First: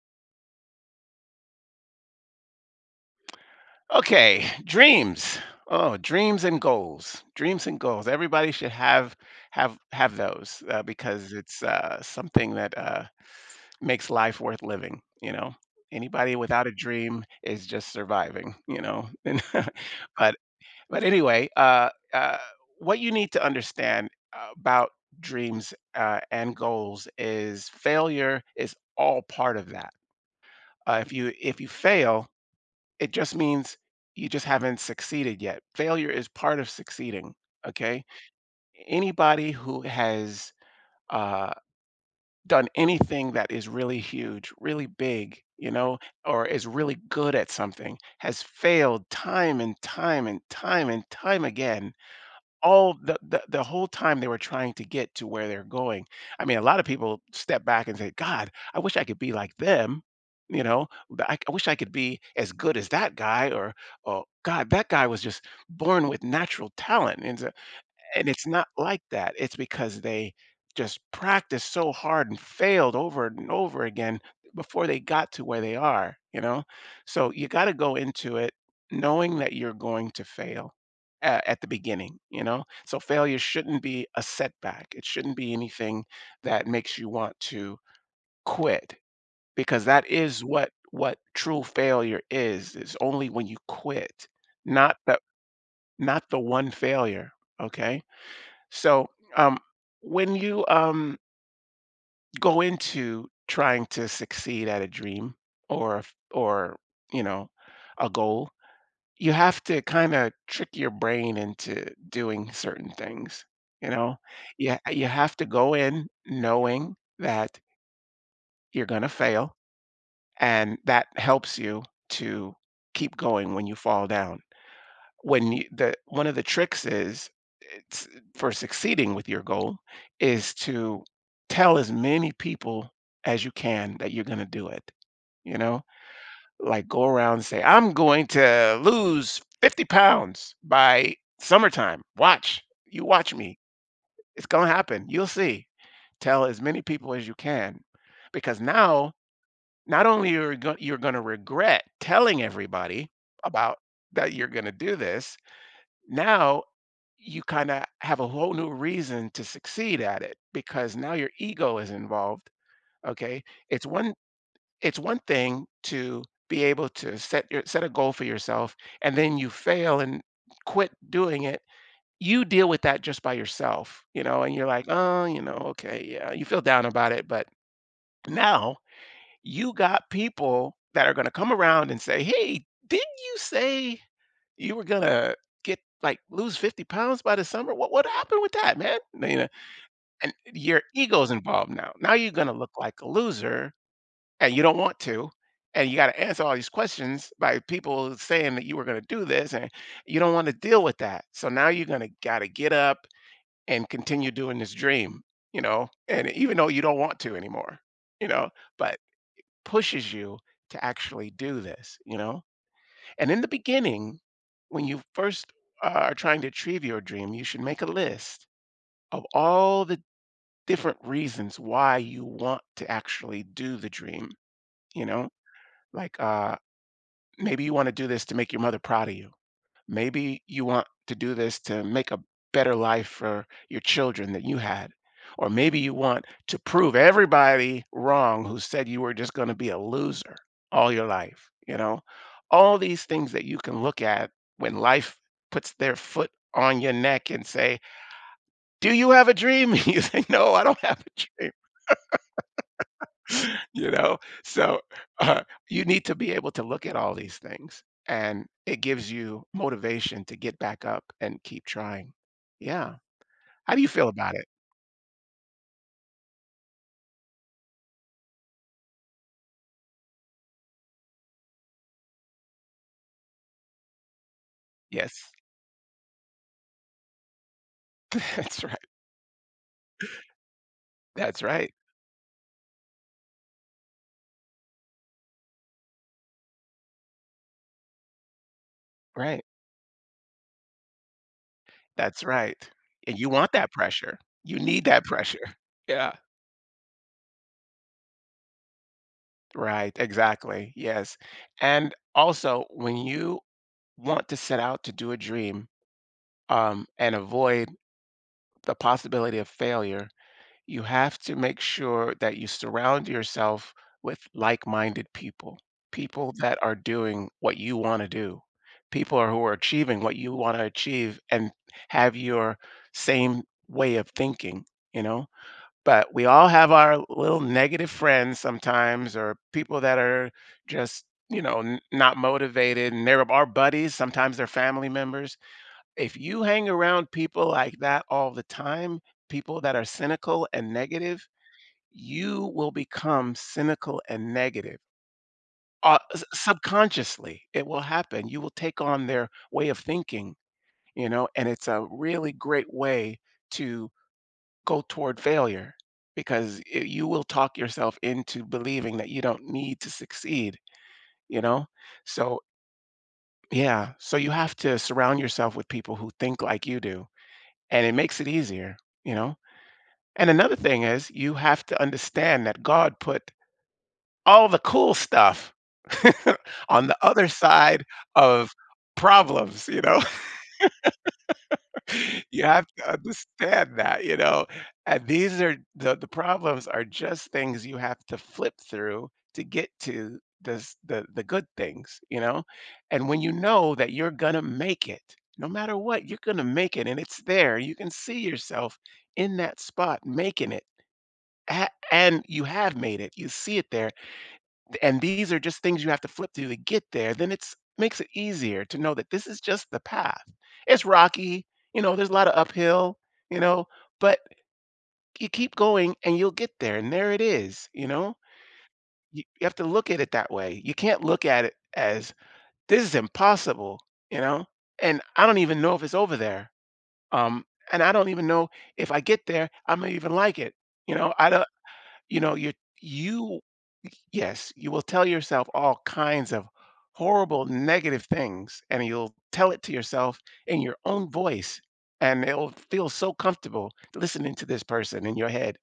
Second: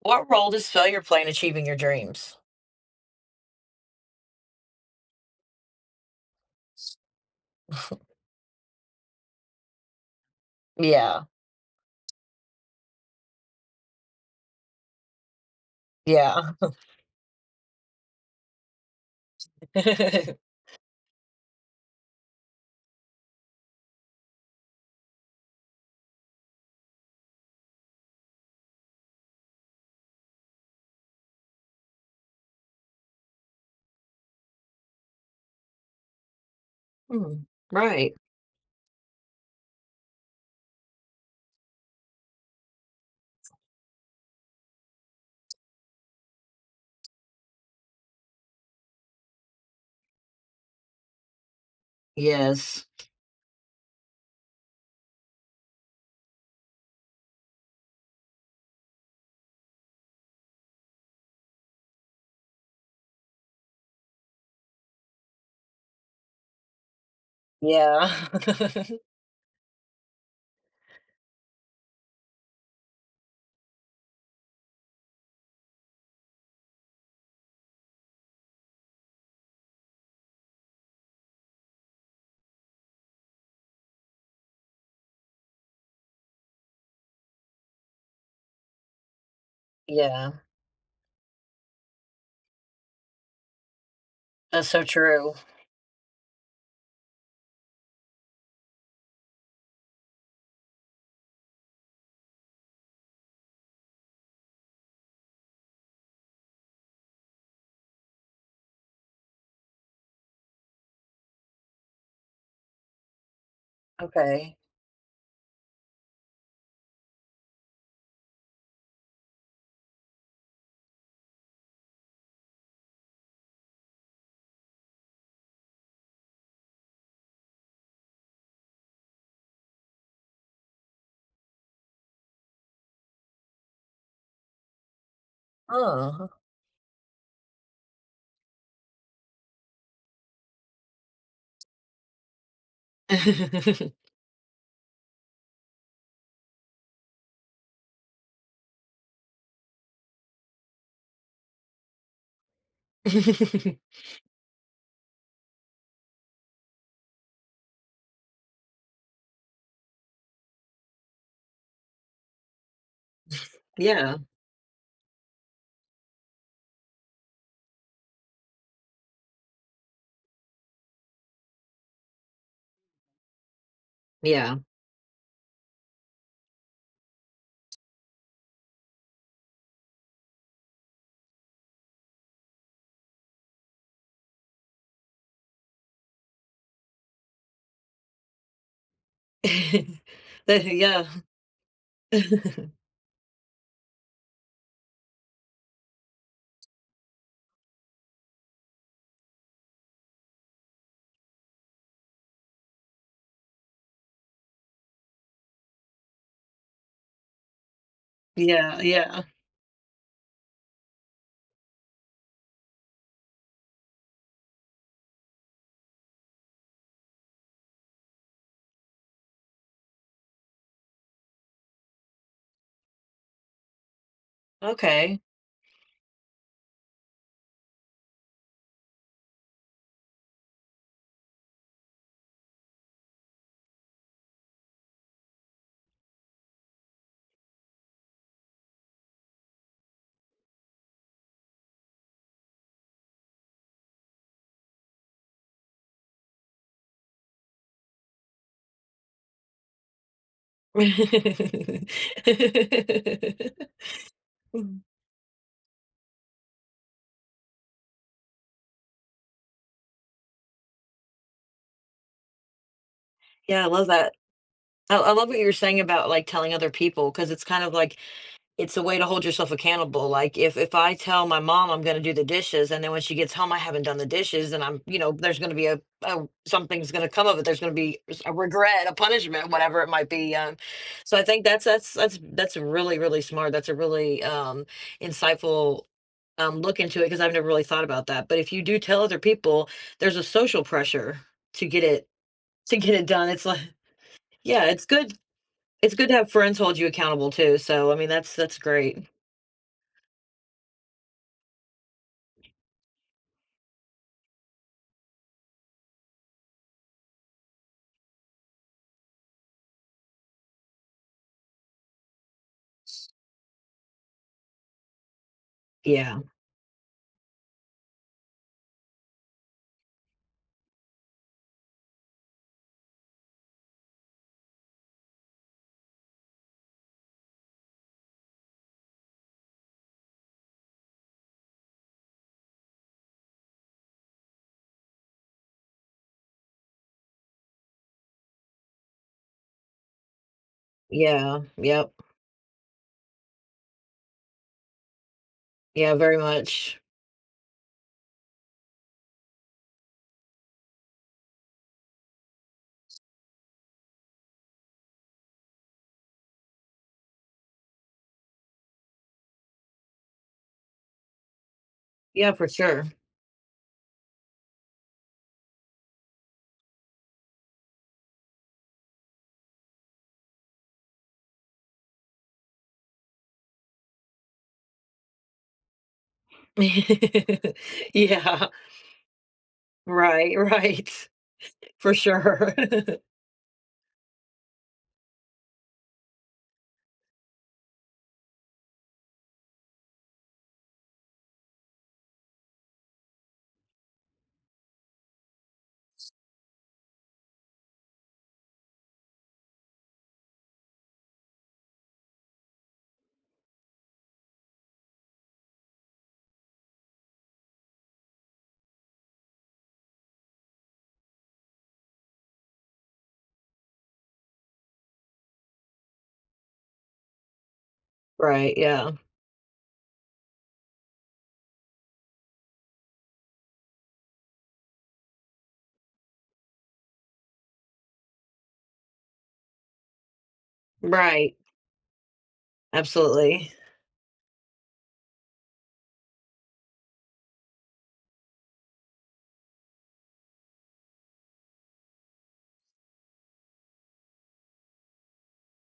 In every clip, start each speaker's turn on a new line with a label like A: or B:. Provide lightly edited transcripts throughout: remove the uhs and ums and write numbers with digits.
A: What role does failure play in achieving your dreams?
B: Okay, dreams. Oh, dreams and goals. Dreams and goals. Everybody should have those
A: Yeah,
B: because it's something that makes life worth living. You know, anybody
A: yeah.
B: without a dream is just surviving. You know, and but but anyway, what you need to understand about dreams and goals is failure is all part of that. If you fail, it just means you just haven't succeeded yet. Failure is part of succeeding,
A: Mm,
B: okay?
A: right.
B: Anybody who has uh, done anything that is really huge, really big, you know, or is really good at something has failed time and time and time and time again
A: Yes.
B: all the whole time they were trying to get to where they're going. I mean, a lot of people step back and say, "God, I wish I could be like them." You know, "I wish I could be as good as that guy, or oh God, that guy was just born with natural talent. And so,
A: Yeah.
B: and it's not like that. It's because they just practiced so hard and failed over and over again before they got to where they are, you know? So you got to go into it knowing that you're going to fail at the beginning, you know? So failure shouldn't be a setback. It shouldn't be anything that makes you want to quit because that
A: Yeah,
B: is what true failure is. It's only when you quit,
A: that's so
B: not the
A: true.
B: not the one failure, okay? So, um, when you um, go into trying to succeed at a dream or or you know a goal, you have to kind of trick your brain into doing certain things. You know,
A: Okay.
B: you have to go in knowing that you're gonna fail, and that helps you to keep going when you fall down. When you the one of the tricks is it's for succeeding with your goal is to tell as many people as you can that you're going to do it, you know,
A: Oh.
B: like go around and say, I'm going to lose 50 pounds by summertime. Watch you, watch me, it's going to happen, you'll see. Tell as many people as you can, because now not only you're going to regret telling everybody about that you're going to do this. Now you kind of have a whole new reason to succeed at it because now your ego is involved, okay? it's one
A: Yeah,
B: it's one thing to be able to set a goal for yourself and then you fail and quit doing it. You deal with that just by yourself, you know, and
A: yeah.
B: you're like, oh, you know, okay, yeah, you feel down about it. But now you got people that are going to come around and say, hey, did you say you were gonna, get like, lose 50 pounds by the summer? What happened with that, man? You know, and
A: That
B: your
A: Yeah.
B: ego's involved now. Now you're gonna look like a loser, and you don't want to, and you gotta answer all these questions by people saying that you were gonna do this, and you don't wanna deal with that. So now you're gonna gotta get up and continue doing this dream, you know, and even though you don't want to anymore, you know,
A: Yeah,
B: but
A: yeah.
B: pushes you to actually do this, you know? And in the beginning, when you first are trying to achieve your dream, you should make a list of all the different reasons why you want to actually do the dream. You
A: Okay.
B: know, like maybe you want to do this to make your mother proud of you. Maybe you want to do this to make a better life for your children than you had. Or maybe you want to prove everybody wrong who said you were just going to be a loser all your life. You know, all these things that you can look at when life puts their foot on your neck and say, do you have a dream? You say, no, I don't have a dream. You know, so uh, you need to be able to look at all these things and it gives you motivation to get back up and keep trying, yeah.
A: Yeah, I
B: How do
A: love
B: you feel
A: that.
B: about it?
A: I love what you were saying about, like, telling other people because it's kind of like it's a way to hold yourself accountable. Like, if I tell my mom I'm going to do the dishes, and then when she gets home I haven't done the dishes, and I'm,
B: Yes.
A: there's going to be a, something's going to come of it. There's going to be a
B: That's right.
A: regret, a punishment, whatever it might be. So I
B: That's
A: think that's
B: right.
A: that's that's that's really really smart. That's a really insightful. Look into it because I've never really thought about that. But if you do tell other
B: Right.
A: people, there's a social pressure to get it
B: That's right.
A: to get it
B: And you
A: done. It's
B: want
A: like,
B: that pressure, you
A: yeah,
B: need
A: it's
B: that
A: good.
B: pressure.
A: It's good
B: Yeah.
A: to have friends hold you accountable too. So I mean, that's great.
B: Right, exactly, yes. And also when you want to set out to do a dream, and avoid the possibility of failure, you have to make sure that you surround yourself with like-minded people,
A: Yeah.
B: people that are doing what you want to do, who are achieving what you want to achieve and have your same way of thinking, you know? But we all have our little negative friends sometimes, or people that are just, you know, not motivated and they're our buddies, sometimes they're family members. If you hang around people like that all the time, people that are cynical and negative,
A: Yeah, yep,
B: you will become cynical and negative.
A: yeah, very much.
B: Subconsciously, it will happen. You will take on their way of thinking, you know, and it's a really great way to go toward failure because it, you will talk yourself into believing that you don't need to succeed, you know?
A: Yeah,
B: So,
A: for sure.
B: yeah, so you have to surround yourself with people who think like you do, and it makes it easier, you know? And another thing is you have to understand that God put all the cool stuff on the other side
A: Yeah,
B: of problems, you know?
A: right, right, for
B: You
A: sure.
B: have to understand that, you know? And these are the problems are just things you have to flip through to get to this, the good things, you know? And when you know that you're going to make it, no matter what, you're going to make it and it's there. You can see yourself in that spot making it. A and you have made it, you see it there, and these are just things you have to flip through to get there, then it's makes it easier to know that this is just the path. It's rocky, you know, there's a lot of uphill, you know, but you keep going and you'll get there, and there it is, you know?
A: Right, yeah,
B: You have to look at it that way. You can't look at it as, "This is impossible," you know? And I don't even know if it's over there, um, and I don't even know if I get there, I'm gonna even like it, you know? I
A: right,
B: don't you know, you
A: absolutely.
B: Yes, you will tell yourself all kinds of horrible negative things and you'll tell it to yourself in your own voice, and it'll feel so comfortable listening to this person in your head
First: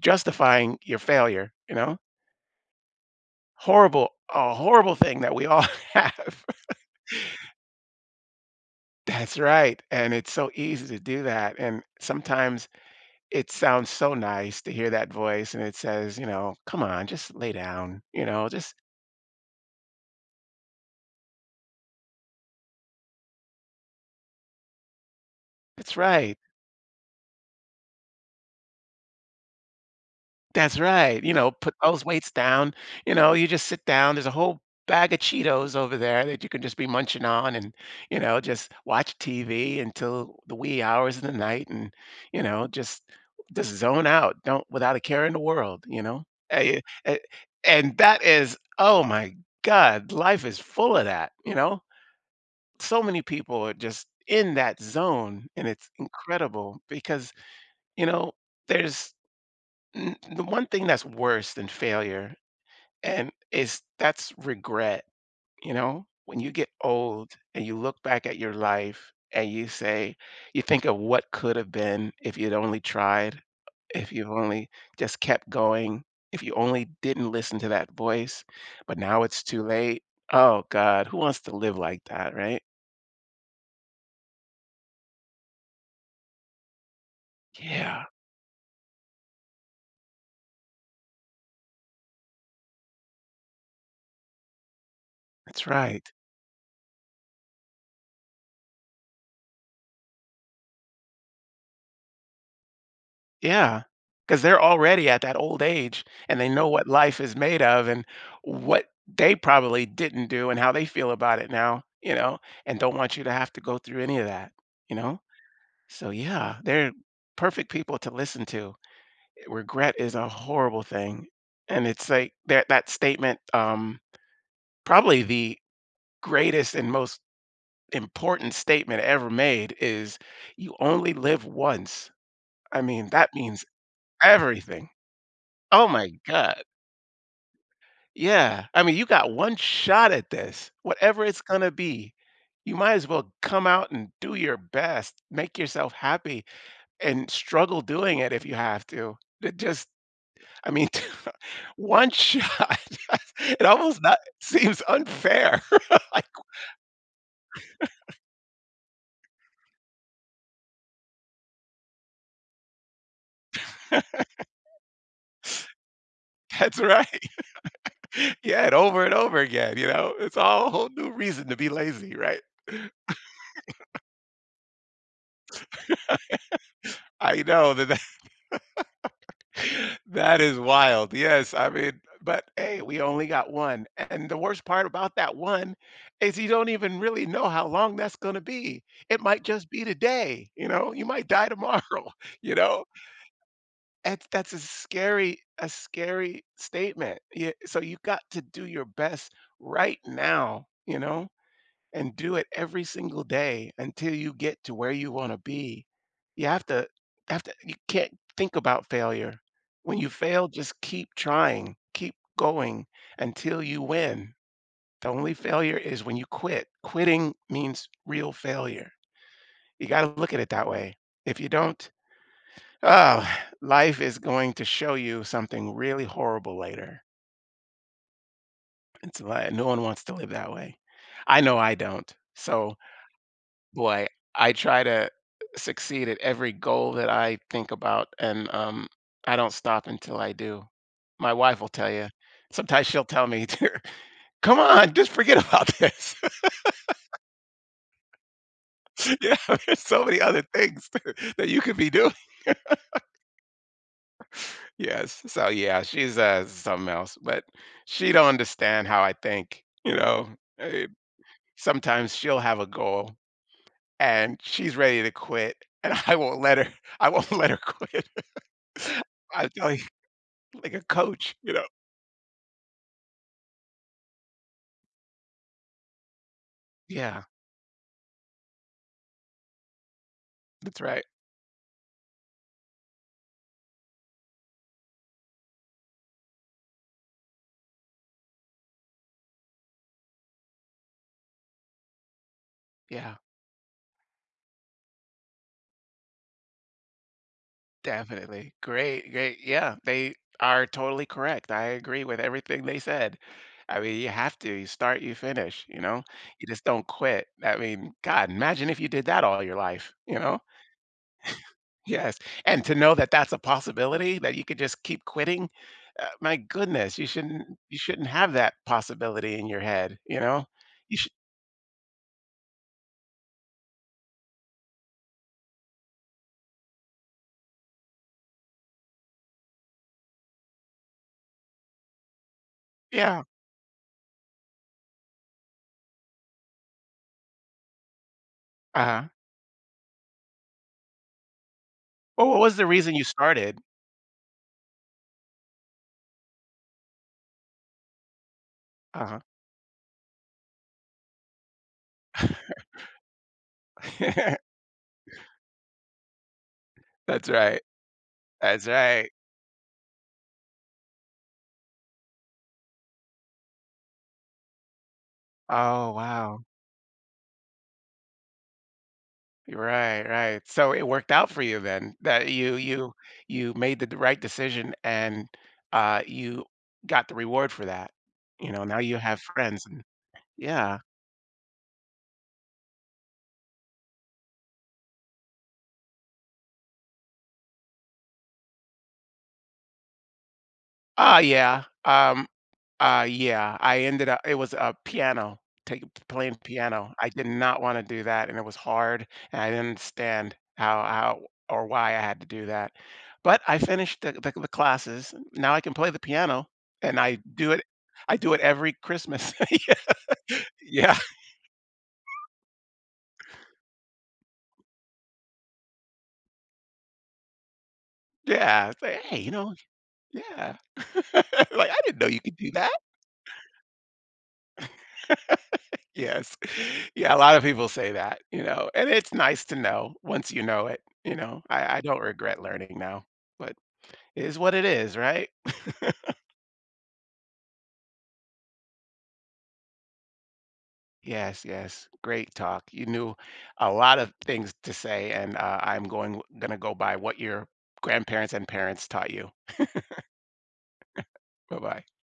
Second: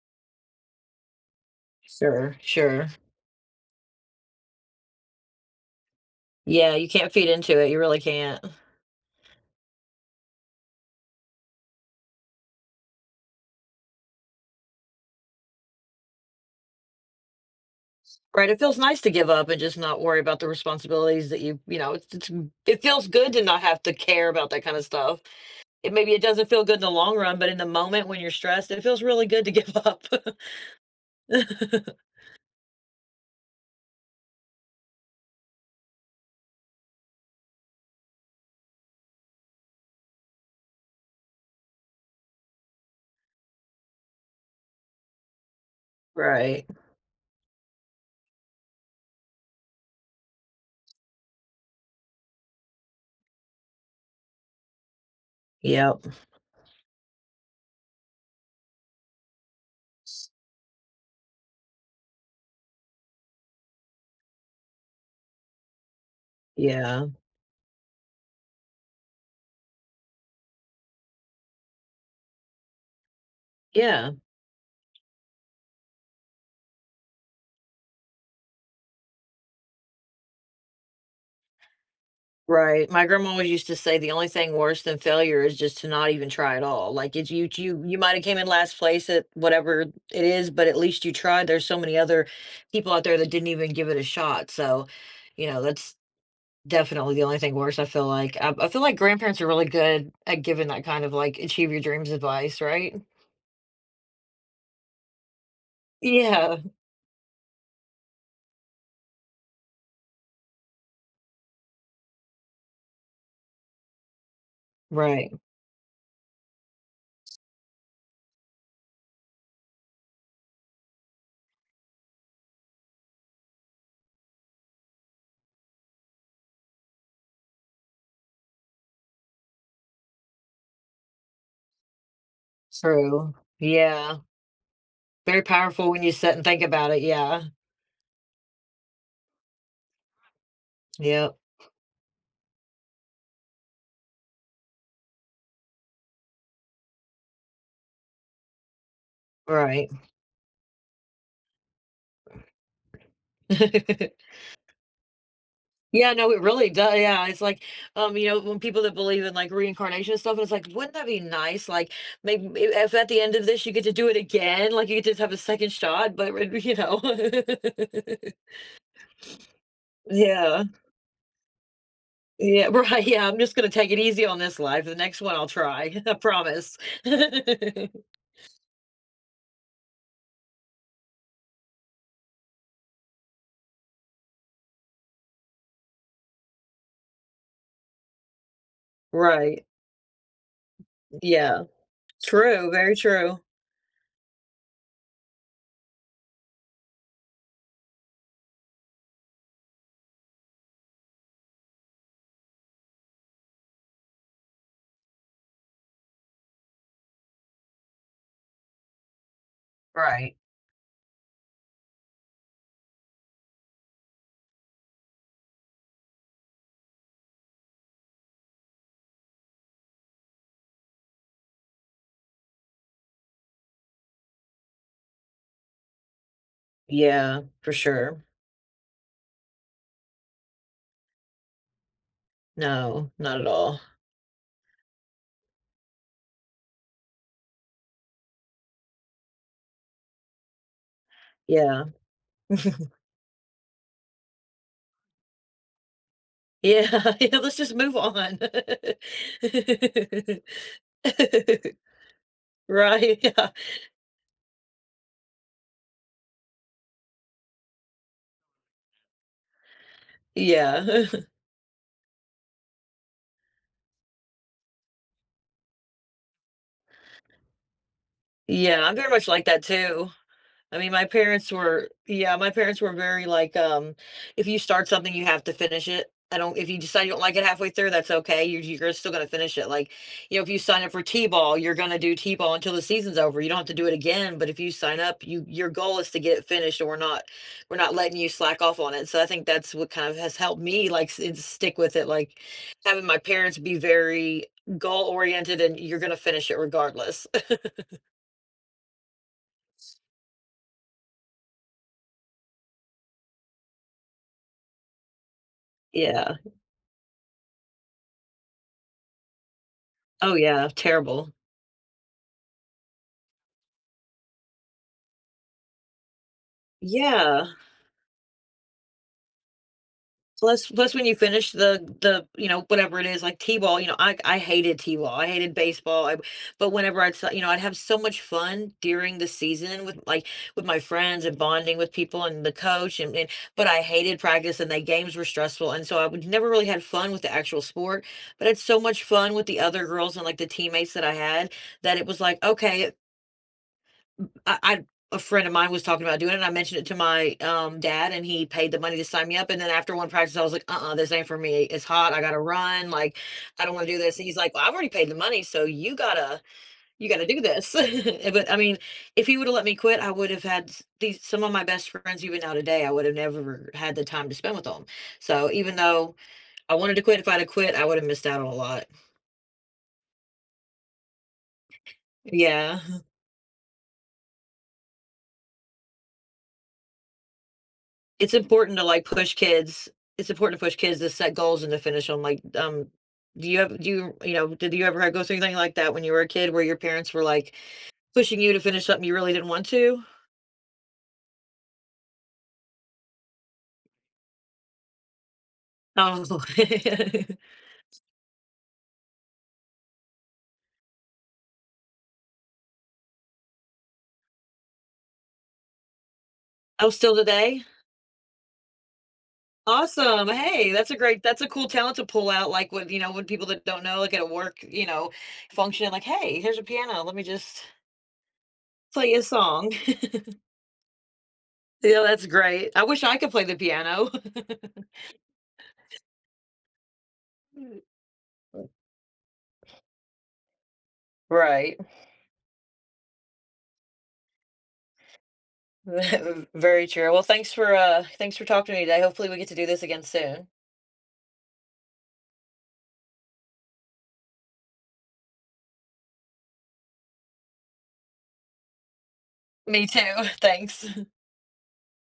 B: justifying your failure, you know?
A: Sure, sure.
B: Horrible, a horrible thing that we all have.
A: Yeah, you can't feed into it, you really can't.
B: That's right. And it's so easy to do that. And sometimes it sounds so nice to hear that voice and it says, you know, come on, just lay down, you know,
A: Right, it
B: just,
A: feels nice to give up and just not worry about the responsibilities that you, it feels good to not have to care about that kind of stuff. It
B: that's
A: Maybe it
B: right.
A: doesn't feel good in the long run, but in the moment when you're stressed, it feels really good to give up.
B: That's right, you know, put those weights down, you know, you just sit down, there's a whole bag of Cheetos over there that you can just be munching on and, you know, just watch TV until the wee hours of the night and, you know, just zone out, don't without a care in the world, you know?
A: Right,
B: Eh, eh, and that is, oh my god, life is full of that, you know? So many people are just in that zone, and it's
A: yep.
B: incredible because, you know, there's N the one thing that's worse than failure and is that's regret, you know? When you get
A: Yeah,
B: old and you look back at your life and you say, you think of what could have been if you'd only tried, if
A: yeah,
B: you've only just kept going, if you only didn't listen to that voice, but now it's too late. Oh god, who wants to live like that, right?
A: right. My grandma always used to say the only thing worse than failure is just to not even try at all. Like, it's you you you
B: Yeah,
A: might have came in last place at whatever it is, but at least you tried. There's so many other people out there that didn't even give it a shot. So,
B: that's
A: that's
B: right.
A: definitely the only thing worse. I feel like grandparents are really good at giving that kind of like achieve your dreams advice, right?
B: Yeah, because 'cause they're already at that old age, and they
A: Yeah,
B: know what life is made of and what they probably didn't do and how they feel about it now, you know, and don't want you to have to go through any of that, you know?
A: right.
B: So, yeah, they're perfect people to listen to. Regret is a horrible thing, and it's like that statement, probably the greatest and most important statement ever made is, "You only live once." I mean, that
A: True.
B: means
A: Yeah.
B: everything.
A: Very
B: Oh
A: powerful when
B: my
A: you sit and think
B: god.
A: about it. Yeah.
B: Yeah, I mean, you got one shot at this, whatever
A: Yep.
B: it's gonna be. You might as well come out and do your best, make yourself happy, and struggle doing it if you have to. It just,
A: Right.
B: I mean, one shot. It almost not seems unfair.
A: Yeah,
B: Like,
A: no, it really does, yeah, it's like, when people that believe in, like, reincarnation and stuff, and it's like, wouldn't that be nice, like, maybe if at the end of this you get to do it again, like, you get to have a second shot, but you
B: that's
A: know?
B: right. Yeah, and over again, you know? It's
A: Yeah,
B: all a whole new reason to be lazy, right?
A: yeah, right, yeah, I'm just gonna take it easy on this life, the next one I'll try, I promise.
B: I know that. That is wild. Yes, I mean, but hey, we only got one. And the worst part about that one is you don't even really know how long that's going to be. It might
A: Right,
B: just be today, you know, you might die
A: yeah,
B: tomorrow, you
A: true,
B: know?
A: very true.
B: And that's a scary statement. Yeah, so you got to do your best right now, you know? And do it every single day until you get to where you want to be. You have to you can't think about failure. When you
A: Right,
B: fail, just keep trying, keep going until you win. The only failure is when you quit. Quitting means real failure. You got to look at it that way. If you don't, oh, life is going to show you something really horrible later.
A: yeah, for sure.
B: It's like no one wants to live that way. I know I don't. So
A: No, not at all,
B: boy, I try to succeed at every goal that I think about, and I don't stop until I do. My wife will
A: yeah.
B: tell you. Sometimes she'll tell me, "Come on, just forget about this."
A: Yeah, yeah, let's just move on.
B: Yeah, there's so many other things that you could be doing.
A: Right, yeah,
B: Yes, so yeah, she's something else, but she don't understand how I think. You know, Eh,
A: yeah,
B: sometimes she'll have a goal and she's ready to quit, and I won't let her. I won't let her quit.
A: yeah, I'm very much like
B: I
A: that
B: tell you.
A: too.
B: Like
A: I
B: a
A: mean, my
B: coach, you
A: parents
B: know?
A: were, yeah, my parents were very like, if you start something, you have to finish it. I don't, if you decide you don't
B: Yeah,
A: like it halfway through, that's okay. You're still going to finish it. Like, you know, if you
B: that's
A: sign up
B: right.
A: for T-ball, you're going to do T-ball until the season's over. You don't have to do it again. But if you sign up, your goal is to get it finished and we're not letting you slack off on it. So I think that's what kind of has helped me like and stick with it. Like having
B: Yeah,
A: my parents be very goal oriented and you're going to finish it regardless.
B: definitely. Great, great. Yeah, they are totally correct. I agree with everything they said. I mean, you have to. You start, you finish, you know?
A: Yeah.
B: You just don't quit. I mean, God, imagine if you did that all your life, you
A: Oh
B: know?
A: yeah. Terrible.
B: Yes. And to know that that's a possibility that you could just keep quitting, my goodness, you shouldn't
A: Yeah.
B: have that possibility in your head, you know?
A: Plus,
B: You
A: when
B: should
A: you finish the whatever it is, like T-ball, I hated T-ball, I hated baseball, I but whenever I'd saw, I'd have so much fun during the season with, like, with my friends and bonding with people and the coach
B: yeah.
A: and but I hated practice and the games were stressful, and so I would never really had fun with the actual sport, but I had so much
B: Uh-huh.
A: fun with the other girls and, like, the teammates that I had that it was
B: Well, what
A: like,
B: was the
A: "Okay,
B: reason you started?
A: I a friend of mine was talking about doing it, and I mentioned it to my, dad, and he paid the money to
B: Uh-huh.
A: sign me up, and then after one practice, I was like, "Uh-uh, this ain't for me. It's hot, I gotta run, like, I don't wanna do this," and he's like, "Well, I've already paid the money, so you gotta
B: That's
A: do
B: right.
A: this." But, I
B: That's
A: mean,
B: right.
A: if he would've let me quit, I would've had s these some of my best friends even now today, I would've never had the time to spend with them. So, even
B: Oh,
A: though
B: wow.
A: I wanted to quit, if I'd have quit, I would've missed out on a lot.
B: Right, right. So it worked out for you then that you
A: Yeah.
B: you you made the right decision and you got the reward for that.
A: It's
B: You know,
A: important
B: now
A: to
B: you
A: like
B: have
A: push
B: friends and
A: kids. It's important to push
B: yeah.
A: kids to set goals and to finish them. Like, do you have do you you know did you ever go through anything like that when you were a kid where your parents were like pushing you to finish something you really didn't want to?
B: Ah, yeah. Yeah, I ended up it was a piano, take
A: Oh,
B: playing piano. I did not wanna do that, and it was hard, and I didn't understand how or why I had to do that. But I finished the classes. Now I can play the piano,
A: oh,
B: and
A: still today.
B: I do it every Christmas.
A: Awesome.
B: Yeah,
A: Hey,
B: yeah,
A: that's a cool talent to pull out. Like what, when people that don't know, like at a work, function, like, hey, here's a piano. Let me just
B: yeah. It's like,
A: play
B: "Hey,
A: a
B: you know."
A: song.
B: Yeah. Like, "I didn't
A: Yeah,
B: know you
A: that's
B: could do that."
A: great. I wish I could play the piano.
B: Yes. Yeah, a lot of people say that, you know, and it's nice to know once you know it, you know? I
A: Right.
B: I don't regret learning now, but is what it is, right?
A: Very true. Well, thanks for talking to me today. Hopefully we get to do this again soon.
B: Yes, yes. Great talk. You knew a lot of things to say, and I'm going gonna go by what your grandparents and parents taught you.
A: Me too. Thanks.
B: Bye bye.